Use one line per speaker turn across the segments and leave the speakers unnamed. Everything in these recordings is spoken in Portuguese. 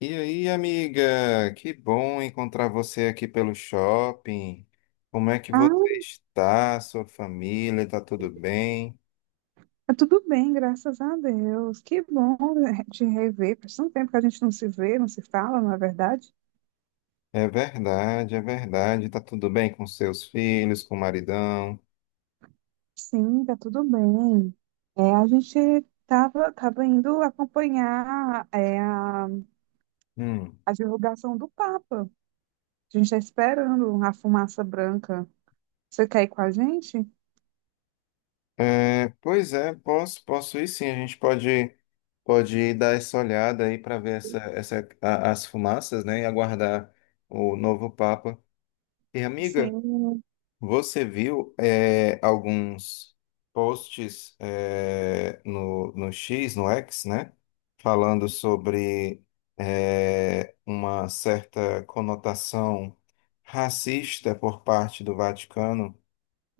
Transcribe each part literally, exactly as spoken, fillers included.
E aí, amiga? Que bom encontrar você aqui pelo shopping. Como é que você
Ah,
está? Sua família está tudo bem?
tá tudo bem, graças a Deus. Que bom né, te rever. Faz tanto tempo que a gente não se vê, não se fala, não é verdade?
É verdade, é verdade. Está tudo bem com seus filhos, com o maridão?
Sim, tá tudo bem. É, a gente tava, tava indo acompanhar é, a,
Hum.
a divulgação do Papa. A gente está esperando a fumaça branca. Você quer ir com a gente?
É, pois é, posso, posso ir sim. A gente pode, pode ir dar essa olhada aí para ver essa, essa, a- as fumaças, né? E aguardar o novo Papa. E amiga?
Sim.
Você viu é, alguns posts, é, no, no xis, no X, né? Falando sobre é, uma certa conotação racista por parte do Vaticano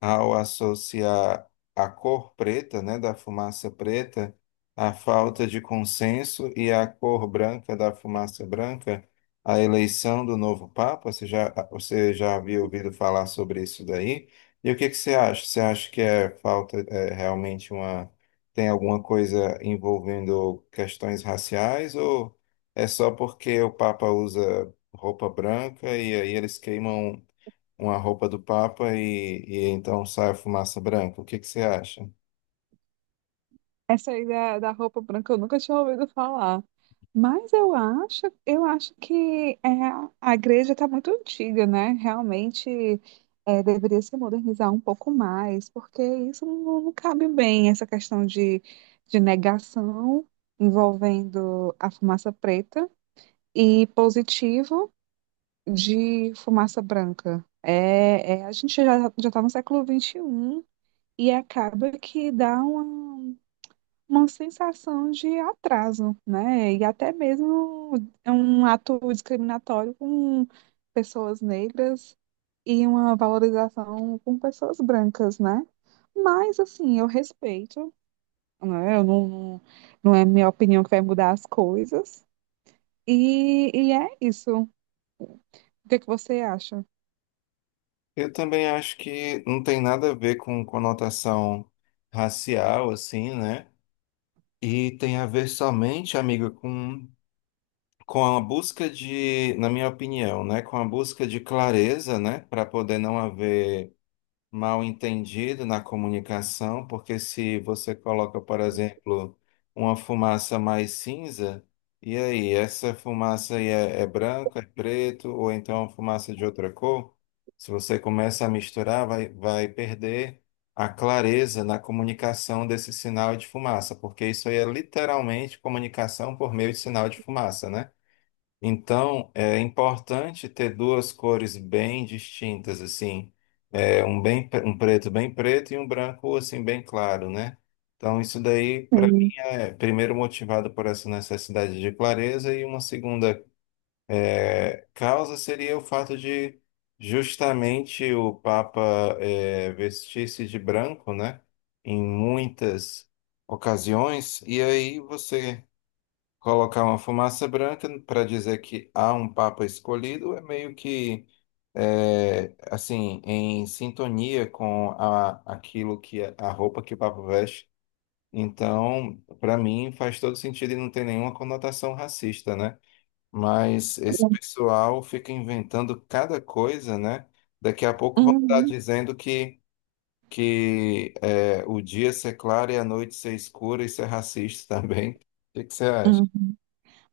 ao associar a cor preta, né, da fumaça preta, à falta de consenso e a cor branca da fumaça branca, a eleição do novo Papa. Você já, você já havia ouvido falar sobre isso daí? E o que que você acha? Você acha que é falta, é realmente uma, tem alguma coisa envolvendo questões raciais? Ou é só porque o Papa usa roupa branca e aí eles queimam uma roupa do Papa e, e então sai a fumaça branca. O que que você acha?
Essa aí da, da roupa branca eu nunca tinha ouvido falar. Mas eu acho, eu acho que é, a igreja está muito antiga, né? Realmente é, deveria se modernizar um pouco mais, porque isso não, não cabe bem, essa questão de, de negação envolvendo a fumaça preta e positivo de fumaça branca. É, é, a gente já já está no século vinte e um e um e acaba que dá uma uma sensação de atraso, né? E até mesmo é um ato discriminatório com pessoas negras e uma valorização com pessoas brancas, né? Mas, assim, eu respeito, né? Eu não, não, não é minha opinião que vai mudar as coisas. E, e é isso. O que é que você acha?
Eu também acho que não tem nada a ver com conotação racial, assim, né? E tem a ver somente, amigo, com, com a busca de, na minha opinião, né? Com a busca de clareza, né? Para poder não haver mal entendido na comunicação, porque se você coloca, por exemplo, uma fumaça mais cinza, e aí, essa fumaça aí é, é branca, é preto, ou então é uma fumaça de outra cor, se você começa a misturar, vai, vai perder a clareza na comunicação desse sinal de fumaça, porque isso aí é literalmente comunicação por meio de sinal de fumaça, né? Então, é importante ter duas cores bem distintas, assim, é, um bem, um preto bem preto e um branco, assim, bem claro, né? Então, isso daí, para mim,
Sim.
é primeiro motivado por essa necessidade de clareza e uma segunda é, causa seria o fato de justamente o Papa, é, vestir-se de branco, né? Em muitas ocasiões, e aí você colocar uma fumaça branca para dizer que há um papa escolhido é meio que é, assim em sintonia com a, aquilo que é, a roupa que o papa veste. Então, para mim faz todo sentido e não tem nenhuma conotação racista, né? Mas esse pessoal fica inventando cada coisa, né? Daqui a pouco vão estar
Uhum,
dizendo que que é, o dia ser claro e a noite ser escura, isso é racista também. O que que você acha?
uhum.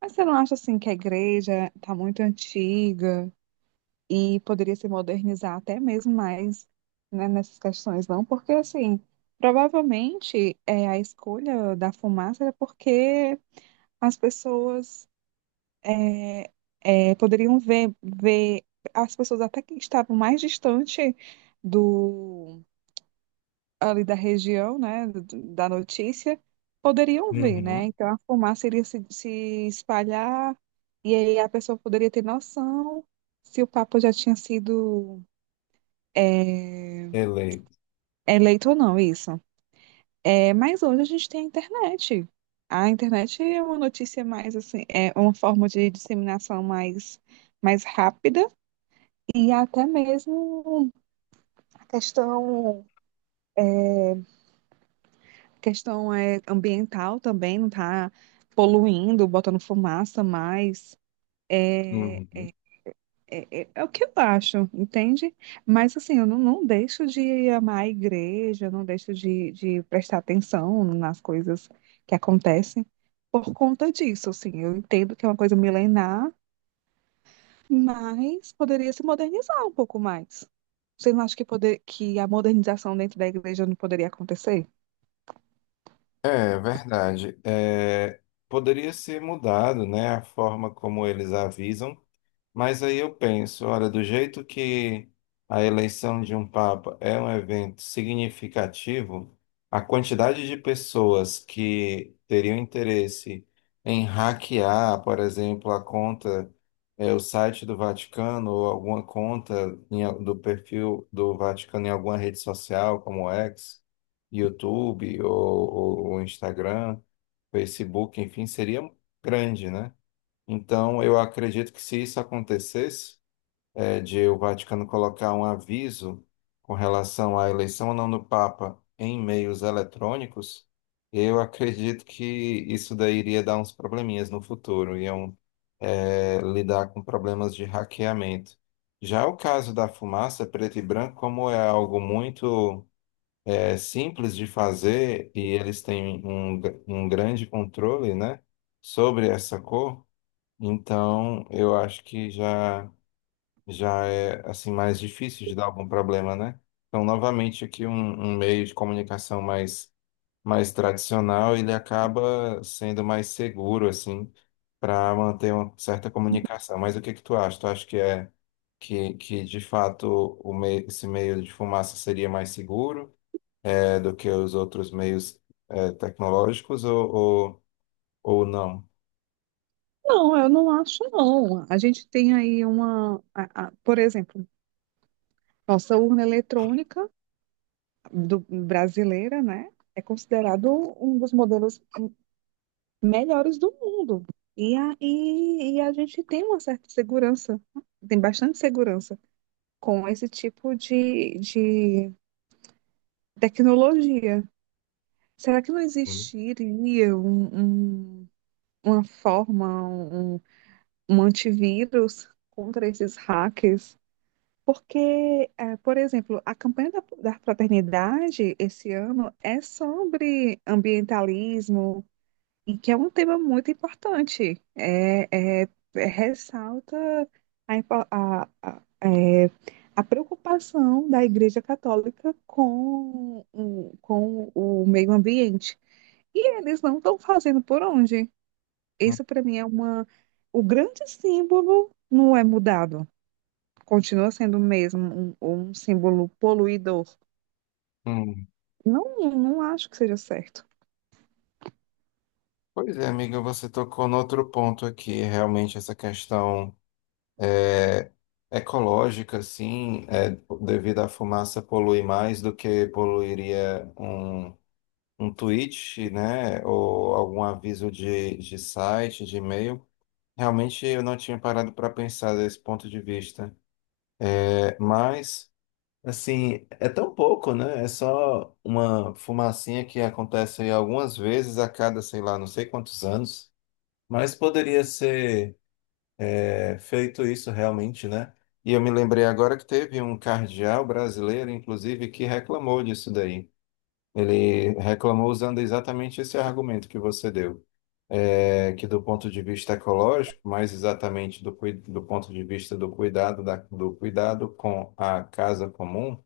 Mas você não acha, assim, que a igreja tá muito antiga? E poderia se modernizar até mesmo mais, né, nessas questões, não? Porque, assim, provavelmente é, a escolha da fumaça era porque as pessoas é, é, poderiam ver, ver as pessoas até que estavam mais distante do, ali da região, né, do- da notícia, poderiam ver, né?
Uhum.
Então a fumaça iria se, se espalhar e aí a pessoa poderia ter noção se o papo já tinha sido é,
Eleito.
É leito ou não, isso. É, mas hoje a gente tem a internet. A internet é uma notícia mais assim, é uma forma de disseminação mais, mais rápida e até mesmo a questão, questão é ambiental também, não está poluindo, botando fumaça mais. É,
Uhum.
É, é- é o que eu acho, entende? Mas assim, eu não, não deixo de amar a igreja, eu não deixo de, de prestar atenção nas coisas que acontecem por conta disso, assim. Eu entendo que é uma coisa milenar, mas poderia se modernizar um pouco mais. Você não acha que, poder, que a modernização dentro da igreja não poderia acontecer?
É verdade. É, poderia ser mudado, né, a forma como eles avisam. Mas aí eu penso, olha, do jeito que a eleição de um papa é um evento significativo, a quantidade de pessoas que teriam interesse em hackear, por exemplo, a conta, eh, o site do Vaticano ou alguma conta em al- do perfil do Vaticano em alguma rede social, como xis, YouTube ou, ou ou Instagram, Facebook, enfim, seria grande, né? Então, eu acredito que se isso acontecesse, é, de o Vaticano colocar um aviso com relação à eleição ou não do Papa em meios eletrônicos, eu acredito que isso daí iria dar uns probleminhas no futuro, iam, é, lidar com problemas de hackeamento. Já o caso da fumaça preto e branco, como é algo muito, é, simples de fazer e eles têm um, um grande controle, né, sobre essa cor. Então, eu acho que já já é assim mais difícil de dar algum problema, né? Então, novamente aqui um, um meio de comunicação mais mais tradicional, ele acaba sendo mais seguro assim para manter uma certa comunicação. Mas o que que tu acha? Tu acha que é que, que de fato o meio, esse meio de fumaça seria mais seguro, é, do que os outros meios, é, tecnológicos ou, ou, ou não?
Não, eu não acho, não. A gente tem aí uma, a- a- por exemplo, nossa urna eletrônica do- brasileira, né? É considerado um dos modelos melhores do mundo. E a, e, e a gente tem uma certa segurança, tem bastante segurança com esse tipo de, de tecnologia. Será que não
Hum.
existiria um, um- uma forma, um, um antivírus contra esses hackers? Porque, eh, por exemplo, a campanha da, da fraternidade esse ano é sobre ambientalismo, e que é um tema muito importante. É, é- é- ressalta a, impo- a, a, é, a preocupação da Igreja Católica com, o- com o meio ambiente. E eles não estão fazendo por onde. Isso, para mim, é uma, o grande símbolo não é mudado, continua sendo mesmo um, um símbolo poluidor.
Hum.
Não, não acho que seja certo.
Pois é, amiga, você tocou no outro ponto aqui, realmente essa questão, é, ecológica, assim, é, devido à fumaça polui mais do que poluiria um, um tweet, né, ou algum aviso de, de site, de e-mail. Realmente eu não tinha parado para pensar desse ponto de vista. É, mas, assim, é tão pouco, né? É só uma fumacinha que acontece aí algumas vezes a cada, sei lá, não sei quantos anos. Mas poderia ser, é, feito isso realmente, né? E eu me lembrei agora que teve um cardeal brasileiro, inclusive, que reclamou disso daí. Ele reclamou usando exatamente esse argumento que você deu. É, que do ponto de vista ecológico, mais exatamente do, cui- do ponto de vista do cuidado, da- do cuidado com a casa comum,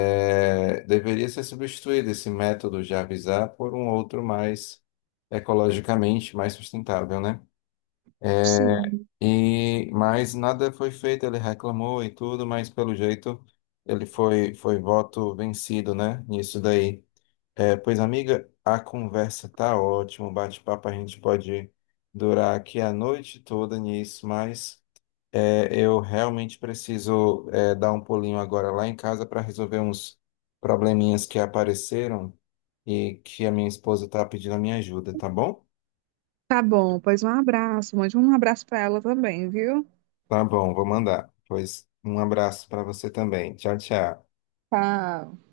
é, deveria ser substituído esse método de avisar por um outro mais ecologicamente mais sustentável, né?
Sim.
E, mas nada foi feito, ele reclamou e tudo, mas pelo jeito ele foi, foi voto vencido, né? Nisso daí. É, pois, amiga, a conversa tá ótima, o bate-papo a gente pode durar aqui a noite toda nisso, mas, é, eu realmente preciso, é, dar um pulinho agora lá em casa para resolver uns probleminhas que apareceram e que a minha esposa tá pedindo a minha ajuda, tá bom?
Tá bom, pois um abraço. Mande um abraço para ela também, viu?
Tá bom, vou mandar. Pois um abraço para você também. Tchau, tchau.
Tá.